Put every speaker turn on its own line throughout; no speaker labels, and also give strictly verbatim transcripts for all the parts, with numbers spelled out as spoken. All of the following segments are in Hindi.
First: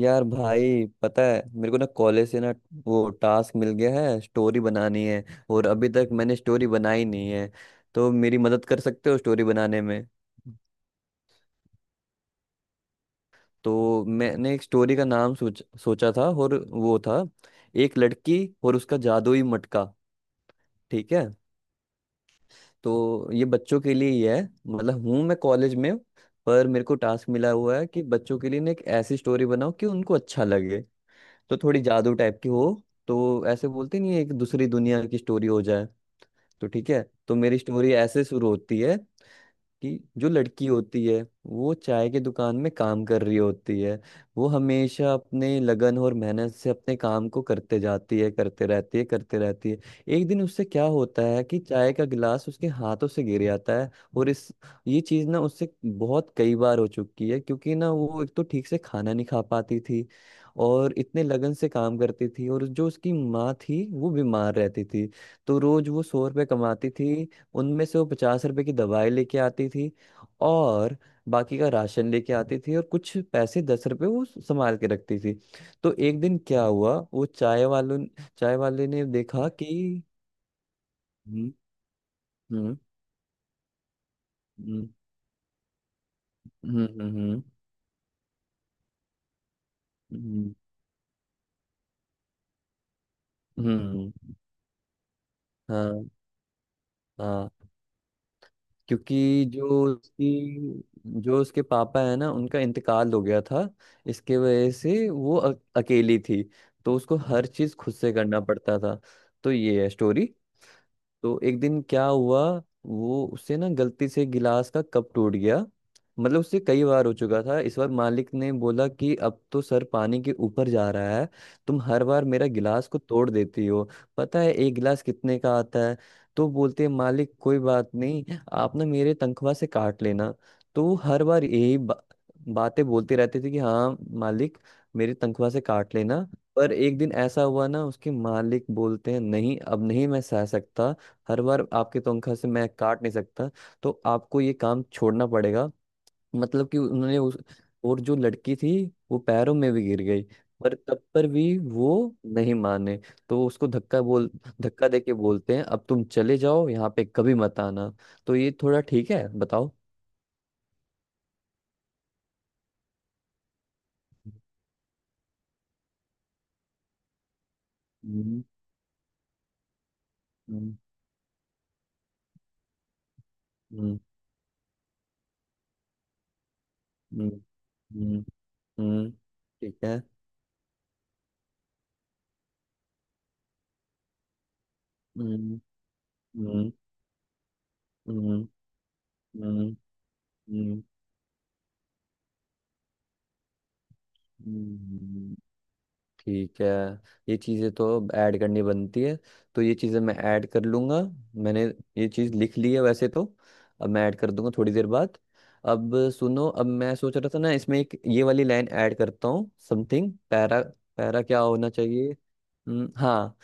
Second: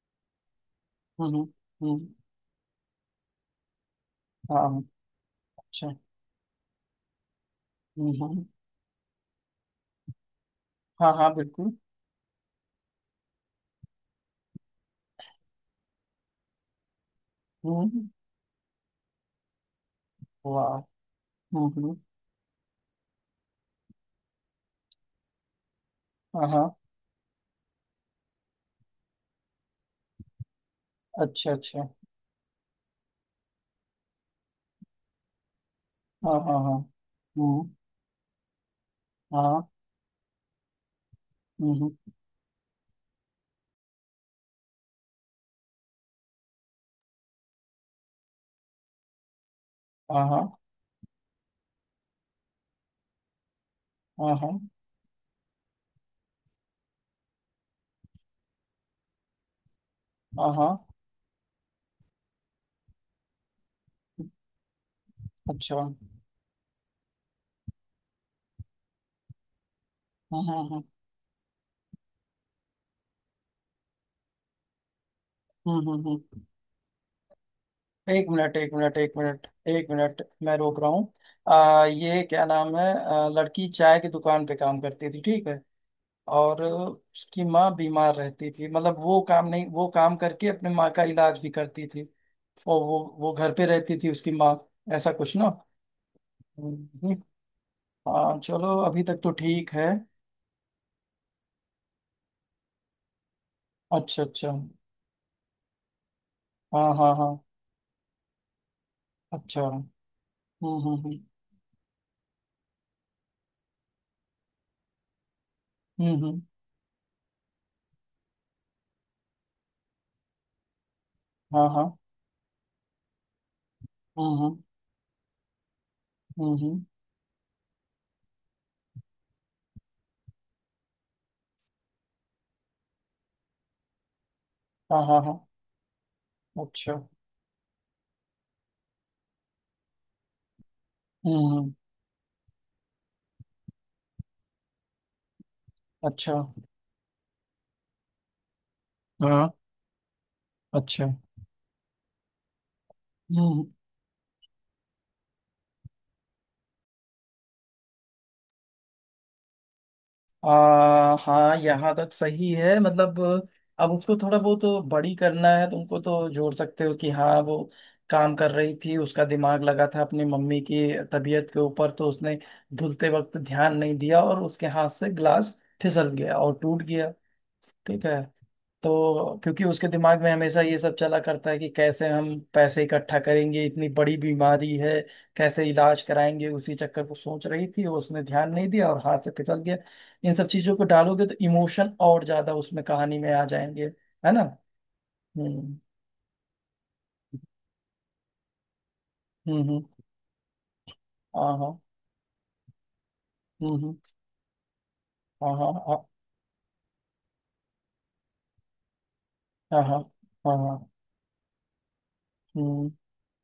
यार भाई पता
हम्म। हम्म।
है मेरे को ना
हम्म,
कॉलेज से ना वो टास्क मिल गया है। स्टोरी
हाँ।
बनानी है और
अच्छा।
अभी तक मैंने स्टोरी बनाई नहीं है। तो
हम्म
मेरी
हम्म,
मदद कर सकते हो स्टोरी बनाने में?
हाँ हाँ बिल्कुल।
तो मैंने एक स्टोरी का नाम सोच सोचा था और वो था, एक
हम्म।
लड़की और उसका जादुई मटका।
वाह।
ठीक है।
हम्म हम्म,
तो ये बच्चों के लिए ही है, मतलब हूँ मैं कॉलेज में,
हाँ
पर
हाँ।
मेरे को टास्क मिला हुआ है कि बच्चों के लिए ना एक ऐसी स्टोरी बनाओ कि उनको अच्छा लगे।
अच्छा
तो थोड़ी
अच्छा।
जादू टाइप की हो। तो ऐसे बोलते नहीं है, एक दूसरी दुनिया की स्टोरी हो जाए।
हाँ हाँ
तो
हाँ।
ठीक है। तो मेरी
हम्म।
स्टोरी ऐसे शुरू होती है
हाँ हाँ,
कि जो लड़की होती है वो
हम्म।
चाय की दुकान में काम कर रही होती है। वो हमेशा अपने लगन और मेहनत से अपने काम को करते जाती है, करते रहती है करते रहती है
हाँ
एक दिन
हाँ
उससे क्या होता है कि चाय का गिलास उसके हाथों से गिर जाता है। और
हाँ
इस
हाँ
ये चीज ना उससे बहुत कई बार हो चुकी है क्योंकि ना वो एक तो ठीक से खाना नहीं खा पाती थी
हाँ हाँ, हाँ,
और इतने लगन से काम करती थी। और जो उसकी माँ थी वो बीमार रहती थी। तो
अच्छा।
रोज
हम्म
वो सौ रुपये कमाती थी। उनमें से वो पचास रुपए की दवाई लेके आती थी
हम्म हम्म
और बाकी का राशन लेके आती थी, और कुछ पैसे दस रुपए वो संभाल के रखती थी।
हम्म
तो
हम्म,
एक दिन
हम्म।
क्या हुआ, वो चाय वालों
एक मिनट,
चाय
एक
वाले
मिनट,
ने
एक मिनट,
देखा
एक
कि
मिनट, मैं रोक रहा हूँ।
हम्म
आ ये क्या नाम
हम्म
है, आ, लड़की चाय की दुकान पे काम
हम्म
करती थी, ठीक है। और
हम्म हम्म
उसकी माँ बीमार रहती थी, मतलब वो काम नहीं वो काम करके
हम्म
अपने माँ का इलाज भी करती थी। और वो वो घर पे रहती थी
हम्म,
उसकी माँ, ऐसा कुछ ना।
हाँ
हम्म,
हाँ।
हाँ चलो अभी तक तो
क्योंकि जो
ठीक है।
उसकी जो उसके पापा है ना उनका इंतकाल हो गया था।
अच्छा
इसके
अच्छा।
वजह से वो अ- अकेली थी।
हाँ
तो
हाँ
उसको
हाँ।
हर चीज खुद से करना पड़ता था। तो
अच्छा।
ये है
हम्म
स्टोरी।
हम्म
तो एक दिन क्या हुआ, वो उससे ना गलती से गिलास का कप टूट गया।
हम्म हम्म
मतलब
हम्म,
उससे कई बार हो चुका था, इस बार मालिक ने बोला कि अब तो सर पानी के ऊपर जा रहा है।
हाँ
तुम
हाँ।
हर बार मेरा गिलास को तोड़ देती हो,
हम्म
पता है
हम्म
एक गिलास कितने का आता है? तो
हम्म
बोलते
हम्म,
हैं, मालिक कोई बात नहीं, आप ना मेरे तनख्वाह से काट लेना। तो वो हर बार यही बा, बातें बोलते रहते थे कि हाँ मालिक,
हाँ
मेरी
हाँ हाँ।
तनख्वाह से काट लेना। पर
अच्छा।
एक दिन ऐसा हुआ ना, उसके मालिक बोलते हैं नहीं अब नहीं मैं सह सकता। हर
हम्म
बार
हम्म,
आपके तनख्वाह से मैं काट नहीं सकता, तो आपको ये काम छोड़ना पड़ेगा।
अच्छा।
मतलब कि उन्होंने उस और जो लड़की थी वो
हाँ।
पैरों में भी गिर गई। पर तब
अच्छा।
पर भी वो नहीं माने।
हम्म
तो उसको
हम्म।
धक्का बोल धक्का दे के बोलते हैं अब तुम चले जाओ यहाँ पे कभी मत आना। तो ये थोड़ा ठीक है बताओ?
आ, हाँ, यहाँ तक सही है, मतलब अब उसको थोड़ा बहुत बड़ी करना है तुमको, तो जोड़ सकते हो कि हाँ वो काम
हम्म
कर रही थी, उसका दिमाग लगा था अपनी मम्मी
हम्म
की तबीयत के ऊपर, तो उसने धुलते वक्त ध्यान नहीं
हम्म
दिया और उसके हाथ से ग्लास फिसल गया और टूट गया।
हम्म
ठीक
हम्म
है।
हम्म।
तो क्योंकि
ठीक
उसके
है।
दिमाग में हमेशा ये सब चला करता है कि कैसे हम पैसे इकट्ठा करेंगे, इतनी बड़ी बीमारी है,
हम्म
कैसे इलाज कराएंगे,
हम्म
उसी चक्कर को सोच रही थी, उसने
हम्म
ध्यान नहीं दिया और हाथ से फिसल
हम्म
गया। इन सब चीजों
हम्म
को डालोगे तो इमोशन और ज्यादा उसमें कहानी में आ जाएंगे, है ना।
हम्म, हम्म।
हम्म।
ठीक है। ये चीज़ें तो अब ऐड करनी बनती है,
हम्म
तो ये
हम्म।
चीज़ें मैं ऐड कर लूँगा।
हाँ
मैंने
हाँ।
ये चीज़ लिख ली है वैसे तो,
हम्म
अब मैं
हम्म,
ऐड कर दूंगा थोड़ी देर बाद।
हाँ हाँ
अब
हाँ
सुनो, अब मैं सोच रहा था ना इसमें एक ये वाली लाइन ऐड करता हूँ
हाँ हाँ
समथिंग
हाँ
पैरा।
हाँ,
पैरा क्या होना चाहिए?
हम्म।
हम्म, हाँ।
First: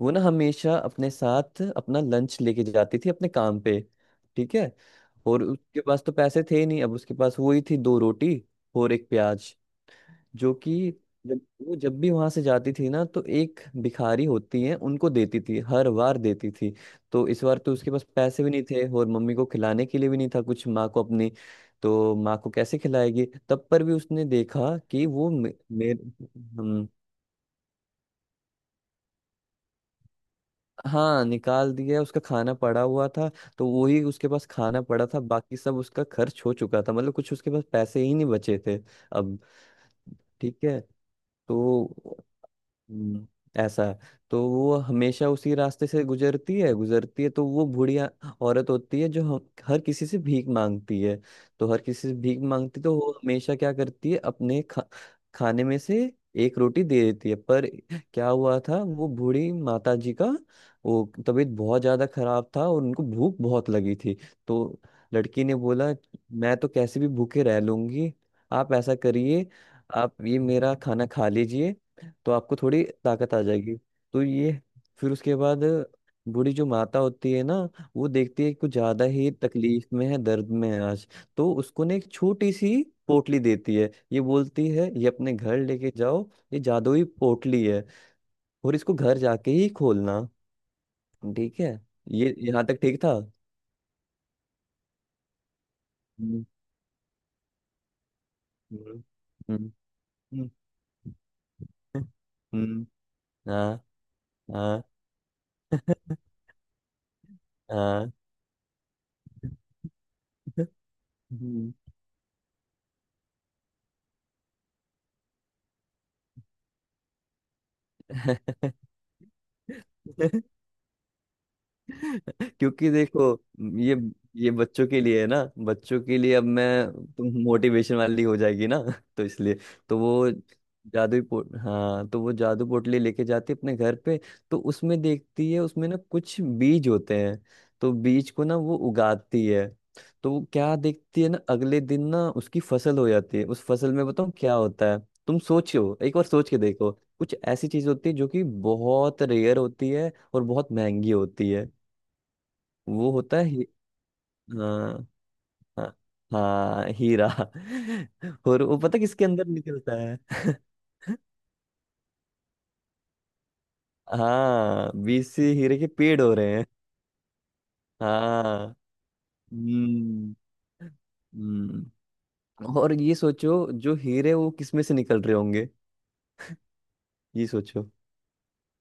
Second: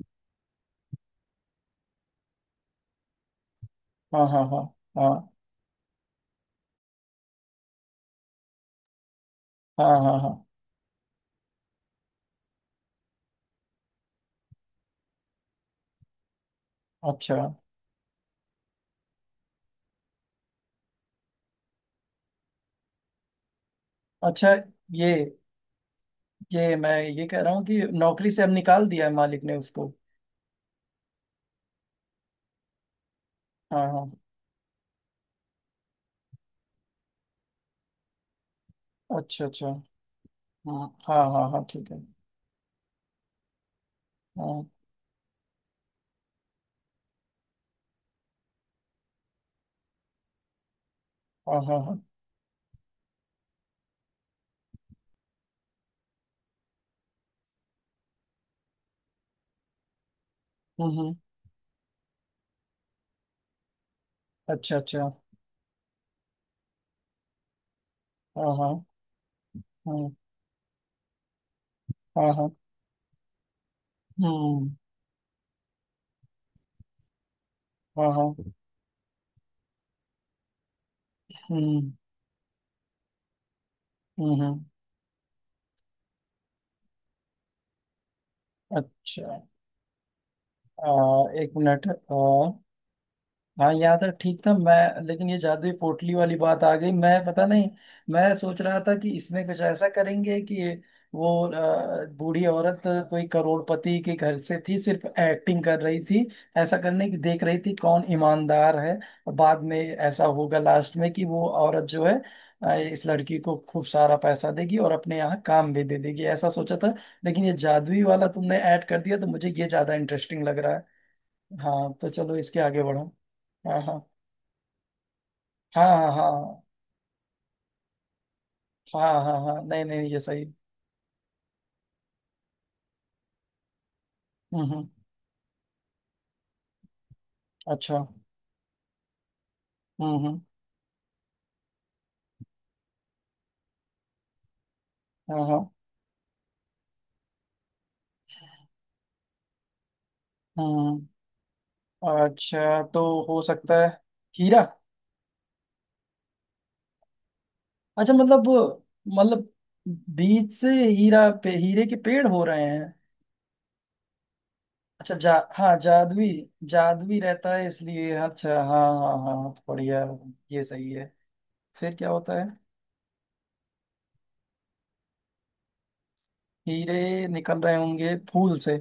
वो ना हमेशा अपने साथ अपना लंच लेके जाती थी अपने काम पे।
हाँ हाँ
ठीक
हाँ
है।
हाँ
और उसके पास तो पैसे थे नहीं, अब उसके पास वही थी दो रोटी और एक प्याज।
हाँ हाँ हाँ।
जो कि जब वो जब भी वहां से जाती थी ना तो एक भिखारी होती है उनको देती थी, हर बार देती थी। तो
अच्छा
इस बार तो उसके पास पैसे भी नहीं थे और मम्मी को खिलाने के लिए भी नहीं था कुछ, माँ को अपनी। तो माँ को कैसे खिलाएगी? तब पर भी उसने
अच्छा।
देखा कि
ये
वो मे, मे,
ये
हम,
मैं ये कह रहा हूँ कि नौकरी से अब निकाल दिया है मालिक ने उसको।
हाँ निकाल दिया, उसका खाना पड़ा हुआ था। तो
हाँ
वही
हाँ।
उसके पास खाना पड़ा था, बाकी सब उसका खर्च हो चुका था, मतलब कुछ उसके पास पैसे ही नहीं बचे थे। अब
अच्छा अच्छा।
ठीक है।
हाँ हाँ हाँ हाँ
तो
ठीक है।
हम्म, ऐसा है। तो
हाँ
वो हमेशा उसी रास्ते से गुजरती है गुजरती है तो वो बूढ़िया औरत होती है जो हम- हर किसी से भीख मांगती है।
हाँ
तो
हाँ
हर
हाँ।
किसी से भीख मांगती, तो वो हमेशा क्या करती है अपने खा, खाने में से एक रोटी दे देती है। पर क्या हुआ था वो बूढ़ी माता जी का,
हम्म
वो
हम्म,
तबीयत बहुत ज्यादा खराब था और उनको भूख बहुत लगी थी। तो
अच्छा अच्छा।
लड़की ने बोला, मैं तो कैसे भी भूखे रह लूंगी,
हाँ
आप
हाँ
ऐसा करिए,
हाँ
आप ये मेरा खाना खा लीजिए
हाँ
तो
हाँ।
आपको थोड़ी ताकत आ जाएगी। तो ये,
हम्म।
फिर उसके बाद बूढ़ी जो माता होती है ना वो
हाँ हाँ।
देखती है कि कुछ ज्यादा ही तकलीफ में है, दर्द में है आज। तो उसको
हम्म
ना एक छोटी सी पोटली देती है, ये
हम्म हम्म।
बोलती है ये अपने घर लेके जाओ, ये जादुई पोटली है और इसको घर
अच्छा।
जाके ही खोलना।
आ, एक
ठीक है।
मिनट, आ,
ये यहाँ तक ठीक था।
हाँ याद है, ठीक था मैं, लेकिन ये जादुई पोटली वाली
हम्म
बात आ गई, मैं पता नहीं। मैं सोच रहा था
हम्म
कि इसमें कुछ ऐसा करेंगे
हम्म
कि ये वो
हम्म,
अ, बूढ़ी औरत
हम्म,
कोई
हाँ
करोड़पति के घर से थी,
हाँ
सिर्फ एक्टिंग कर रही थी, ऐसा करने की देख रही थी कौन
हाँ
ईमानदार है। बाद में ऐसा होगा लास्ट में कि वो
हम्म।
औरत जो है अ, इस लड़की को खूब सारा पैसा देगी और अपने यहाँ काम भी दे देगी, ऐसा सोचा था। लेकिन ये जादुई वाला तुमने ऐड कर दिया तो मुझे ये ज्यादा इंटरेस्टिंग लग रहा है। हाँ तो चलो इसके आगे
क्योंकि
बढ़ो।
देखो
हाँ
ये
हाँ
ये बच्चों के लिए है ना।
हाँ
बच्चों
हाँ
के लिए अब
हाँ
मैं, तुम मोटिवेशन वाली हो जाएगी ना
हाँ हाँ
तो
हाँ
इसलिए,
हाँ, नहीं
तो
नहीं ये
वो
सही।
जादुई पोट हाँ तो वो जादू पोटली लेके जाती है अपने घर पे। तो
हम्म हम्म।
उसमें देखती है उसमें ना कुछ बीज होते हैं। तो
अच्छा।
बीज को ना वो उगाती है।
हम्म
तो
हम्म।
वो क्या देखती है ना अगले दिन ना उसकी फसल हो जाती है। उस फसल में बताऊँ क्या होता है? तुम
हाँ हाँ।
सोचो एक बार सोच के देखो, कुछ ऐसी चीज होती है जो कि बहुत रेयर होती है और बहुत
हम्म।
महंगी होती है।
अच्छा तो
वो होता
हो
है ही,
सकता है हीरा।
हाँ हाँ, हाँ हीरा।
अच्छा, मतलब
और वो पता किसके अंदर
मतलब
निकलता है?
बीज से हीरा पे हीरे के पेड़ हो रहे हैं।
हाँ
अच्छा,
बीच
जा
से
हाँ
हीरे के पेड़
जादुई
हो रहे हैं।
जादुई रहता है इसलिए, अच्छा हाँ
हाँ
हाँ हाँ हाँ, तो बढ़िया।
हम्म
ये सही है। फिर क्या
हम्म।
होता है।
और ये सोचो जो हीरे वो किसमें से निकल रहे होंगे?
हीरे
ये
निकल रहे
सोचो,
होंगे फूल से।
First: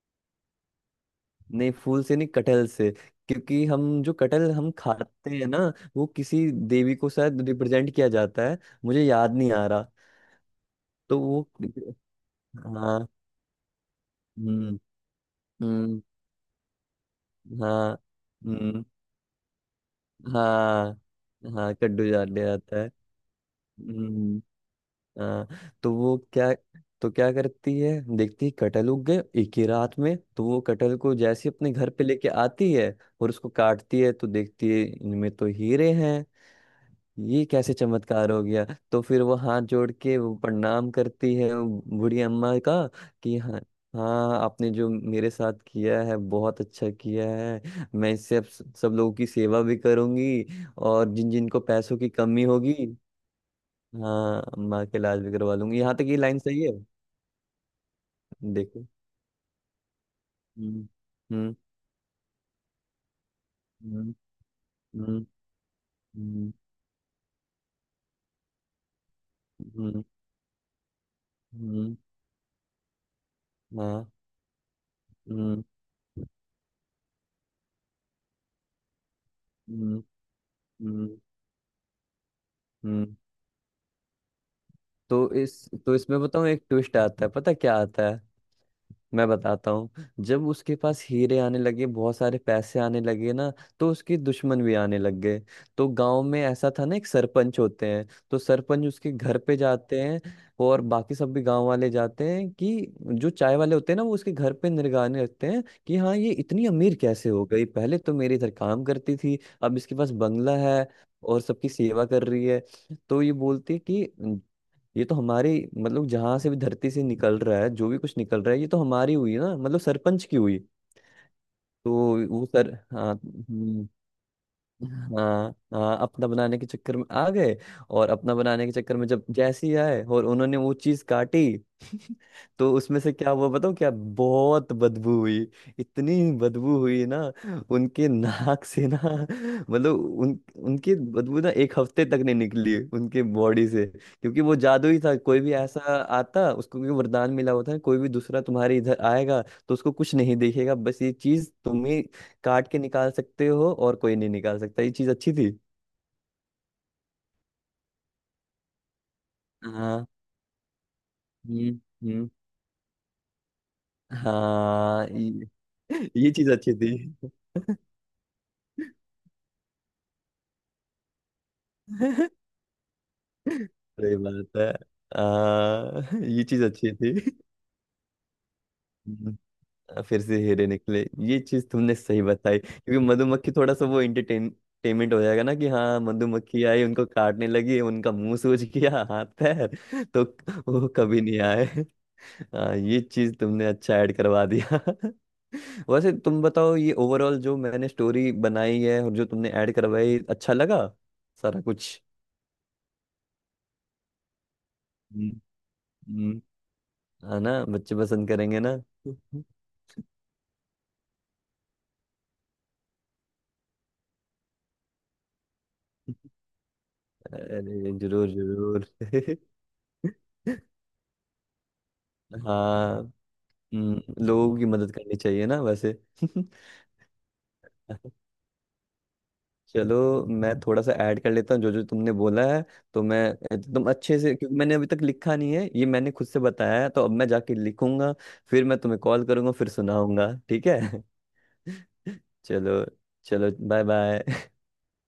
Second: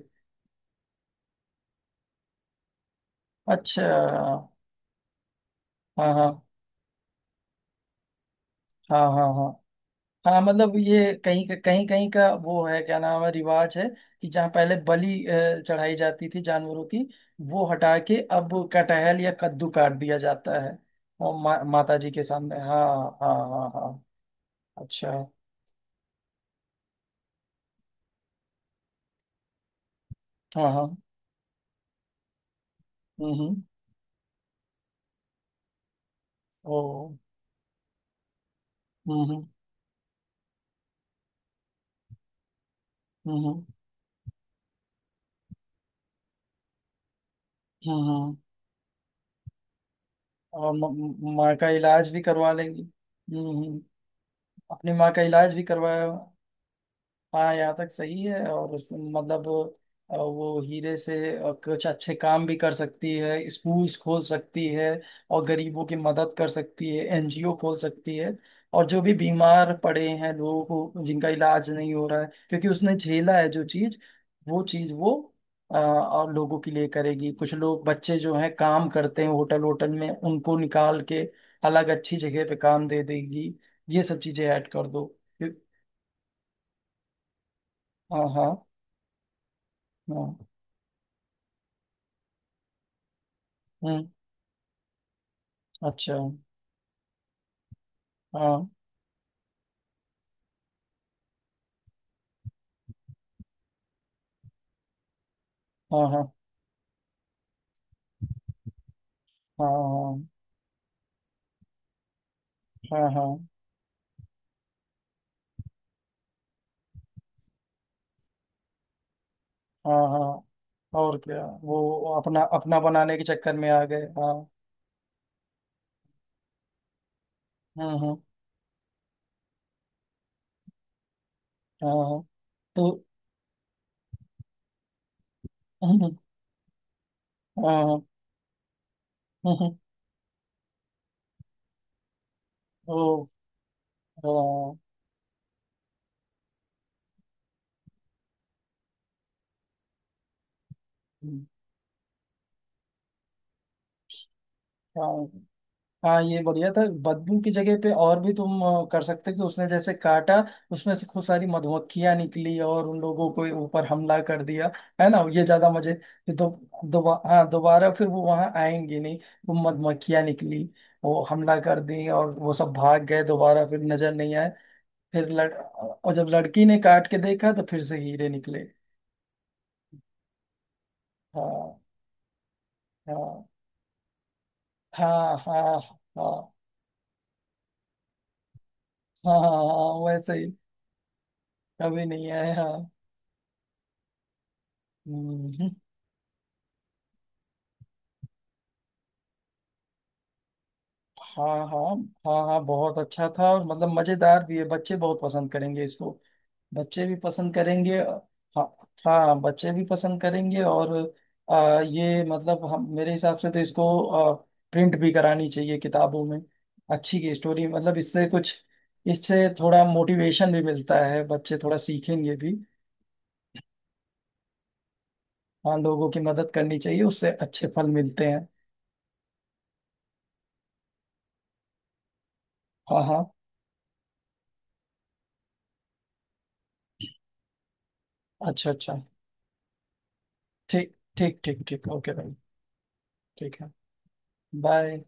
नहीं फूल से नहीं, कटहल से। क्योंकि हम
अच्छा।
जो कटहल हम खाते हैं ना वो
हाँ हाँ
किसी देवी को शायद रिप्रेजेंट किया जाता है।
हाँ
मुझे
हाँ
याद
हाँ
नहीं आ रहा।
हाँ, मतलब ये
तो वो,
कहीं कहीं कहीं का वो है, क्या
हाँ
नाम है, रिवाज है कि जहाँ पहले
हम्म
बलि अ, चढ़ाई
हम्म
जाती थी जानवरों की, वो
हाँ
हटा के अब
हम्म
कटहल या कद्दू काट दिया जाता है
हाँ
और मा,
हाँ
माता
कड्डू
जी के
जाने
सामने।
आता
हाँ
है।
हाँ हाँ हाँ।
हम्म
अच्छा।
हाँ। तो वो क्या तो क्या करती है, देखती है कटहल उग गए एक ही रात में। तो वो
हाँ हाँ।
कटहल को जैसे अपने घर पे लेके आती है और
हम्म
उसको
हम्म।
काटती है तो देखती है इनमें तो हीरे हैं।
ओ।
ये कैसे चमत्कार हो गया। तो
हम्म
फिर वो
हम्म
हाथ जोड़ के वो प्रणाम करती है वो बूढ़ी अम्मा का कि हाँ,
हम्म
हाँ आपने जो मेरे साथ किया है बहुत अच्छा किया है,
हम्म
मैं
हम्म। हम्म।
इससे अब स- सब लोगों की सेवा भी करूंगी।
और म-
और जिन
म-
जिन
माँ
को
का
पैसों की
इलाज भी
कमी
करवा
होगी,
लेंगी। हम्म हम्म।
हाँ अम्मा
अपनी
के
माँ
इलाज
का
भी
इलाज
करवा
भी
लूंगी। यहाँ तक
करवाया।
ये लाइन सही है?
हाँ यहाँ तक सही है, और
देखो
उसमें मतलब अ, वो
हम्म
हीरे से अ,
हम्म
कुछ अच्छे काम भी कर सकती है, स्कूल्स खोल सकती है
हम्म
और गरीबों की मदद कर
हम्म
सकती है, एनजीओ खोल सकती है, और जो भी बीमार
हम्म हम्म
पड़े हैं लोगों को, जिनका इलाज नहीं
हम्म,
हो रहा है, क्योंकि उसने झेला है जो चीज,
हाँ
वो चीज वो
हम्म
अ, और लोगों के लिए करेगी। कुछ लोग बच्चे जो हैं काम करते हैं होटल होटल
हम्म
में, उनको निकाल
हम्म
के अलग अच्छी जगह पे काम दे
हम्म।
देगी। ये सब चीजें ऐड कर दो।
तो
फिर-
इस तो इसमें बताऊँ एक ट्विस्ट आता है, पता क्या आता है?
हाँ हाँ
मैं बताता हूँ। जब
हाँ।
उसके पास हीरे आने लगे बहुत सारे पैसे आने लगे ना तो
हम्म।
उसके दुश्मन भी आने लग गए। तो
अच्छा।
गांव में ऐसा था ना, एक सरपंच होते हैं। तो
हाँ
सरपंच उसके घर पे जाते हैं और बाकी सब भी गांव वाले जाते हैं, कि जो चाय वाले होते हैं ना वो उसके घर पे निगरानी रखते हैं कि
हाँ
हाँ
हाँ
ये इतनी अमीर कैसे हो गई, पहले तो मेरे इधर काम करती थी अब इसके पास
हाँ
बंगला है और सबकी सेवा कर रही है।
हाँ
तो
हाँ
ये बोलती है कि ये तो हमारी, मतलब जहां से भी धरती से निकल रहा है जो भी कुछ निकल रहा है ये तो हमारी हुई ना, मतलब
हाँ हाँ
सरपंच की
हाँ,
हुई।
और क्या,
तो
वो अपना
वो सर
अपना
हाँ
बनाने के चक्कर में आ
हम्म,
गए, हाँ।
हाँ हाँ अपना बनाने के चक्कर में आ गए।
हाँ
और
हाँ।
अपना बनाने के चक्कर में जब जैसी आए और उन्होंने वो चीज काटी
हाँ
तो
तो
उसमें से क्या हुआ बताऊँ क्या? बहुत बदबू हुई,
हाँ
इतनी बदबू हुई ना
हाँ,
उनके नाक से ना, मतलब उन उनकी बदबू ना एक हफ्ते तक नहीं निकली उनके
वो
बॉडी से। क्योंकि वो
हाँ
जादू ही था, कोई भी ऐसा आता उसको भी वरदान मिला होता है, कोई भी दूसरा तुम्हारे इधर आएगा तो उसको कुछ नहीं देखेगा, बस ये चीज तुम ही काट के निकाल सकते हो और कोई नहीं निकाल सकता। ये चीज
हाँ,
अच्छी थी।
हाँ ये बढ़िया था। बदबू की जगह पे और भी तुम अ, कर सकते हो कि उसने जैसे
हाँ
काटा, उसमें से खूब सारी
हम्म
मधुमक्खियां
हम्म
निकली और उन लोगों को ऊपर हमला कर दिया,
हाँ
है ना, ये
ये,
ज्यादा मजे,
ये
ये दो।
चीज अच्छी थी।
दोबा, हाँ दोबारा, फिर वो वहां आएंगे नहीं। वो मधुमक्खियां निकली, वो हमला कर दी और वो सब भाग गए, दोबारा फिर नजर
सही
नहीं आए।
बात है।
फिर लड़ और
आ,
जब
ये चीज
लड़की ने
अच्छी
काट के
थी।
देखा तो फिर से हीरे निकले।
हम्म, आ, फिर से हीरे निकले। ये चीज
हाँ
तुमने सही बताई क्योंकि
हाँ
मधुमक्खी, थोड़ा सा वो एंटरटेनमेंट हो
हाँ
जाएगा ना, कि
हाँ
हाँ
हाँ
मधुमक्खी आई उनको काटने लगी, उनका मुंह सूज गया, हाथ
हाँ हाँ
पैर।
हाँ,
तो
वैसे ही।
वो कभी नहीं आए।
कभी नहीं आए,
आ,
हाँ।
ये चीज तुमने अच्छा ऐड करवा दिया।
हम्म।
वैसे तुम बताओ ये ओवरऑल जो मैंने स्टोरी बनाई है और जो तुमने ऐड करवाई अच्छा लगा
हाँ
सारा कुछ?
हाँ। हाँ हाँ बहुत अच्छा था, और मतलब मजेदार भी है, बच्चे बहुत
हम्म,
पसंद करेंगे इसको।
हम्म,
बच्चे भी
है
पसंद
ना बच्चे
करेंगे
पसंद करेंगे
हाँ।
ना?
हाँ बच्चे भी पसंद करेंगे और आ, ये मतलब, हम मेरे हिसाब से तो इसको आ, प्रिंट भी करानी चाहिए किताबों में, अच्छी की स्टोरी,
अरे
मतलब इससे
जरूर
कुछ,
जरूर।
इससे थोड़ा मोटिवेशन भी मिलता है, बच्चे थोड़ा सीखेंगे भी।
हाँ हम्म, लोगों की मदद करनी चाहिए ना
हाँ
वैसे।
लोगों की मदद करनी चाहिए, उससे अच्छे फल मिलते हैं।
चलो, मैं थोड़ा सा ऐड कर लेता हूँ जो जो तुमने बोला है।
हाँ
तो मैं
हाँ।
एकदम अच्छे से, क्योंकि मैंने अभी तक लिखा नहीं है, ये मैंने खुद से बताया है तो अब मैं जाके लिखूंगा। फिर
अच्छा
मैं
अच्छा।
तुम्हें कॉल करूंगा फिर सुनाऊंगा, ठीक है?
ठीक ठीक ठीक ठीक, ओके भाई।
चलो, चलो
ठीक है।
Bye bye.
बाय।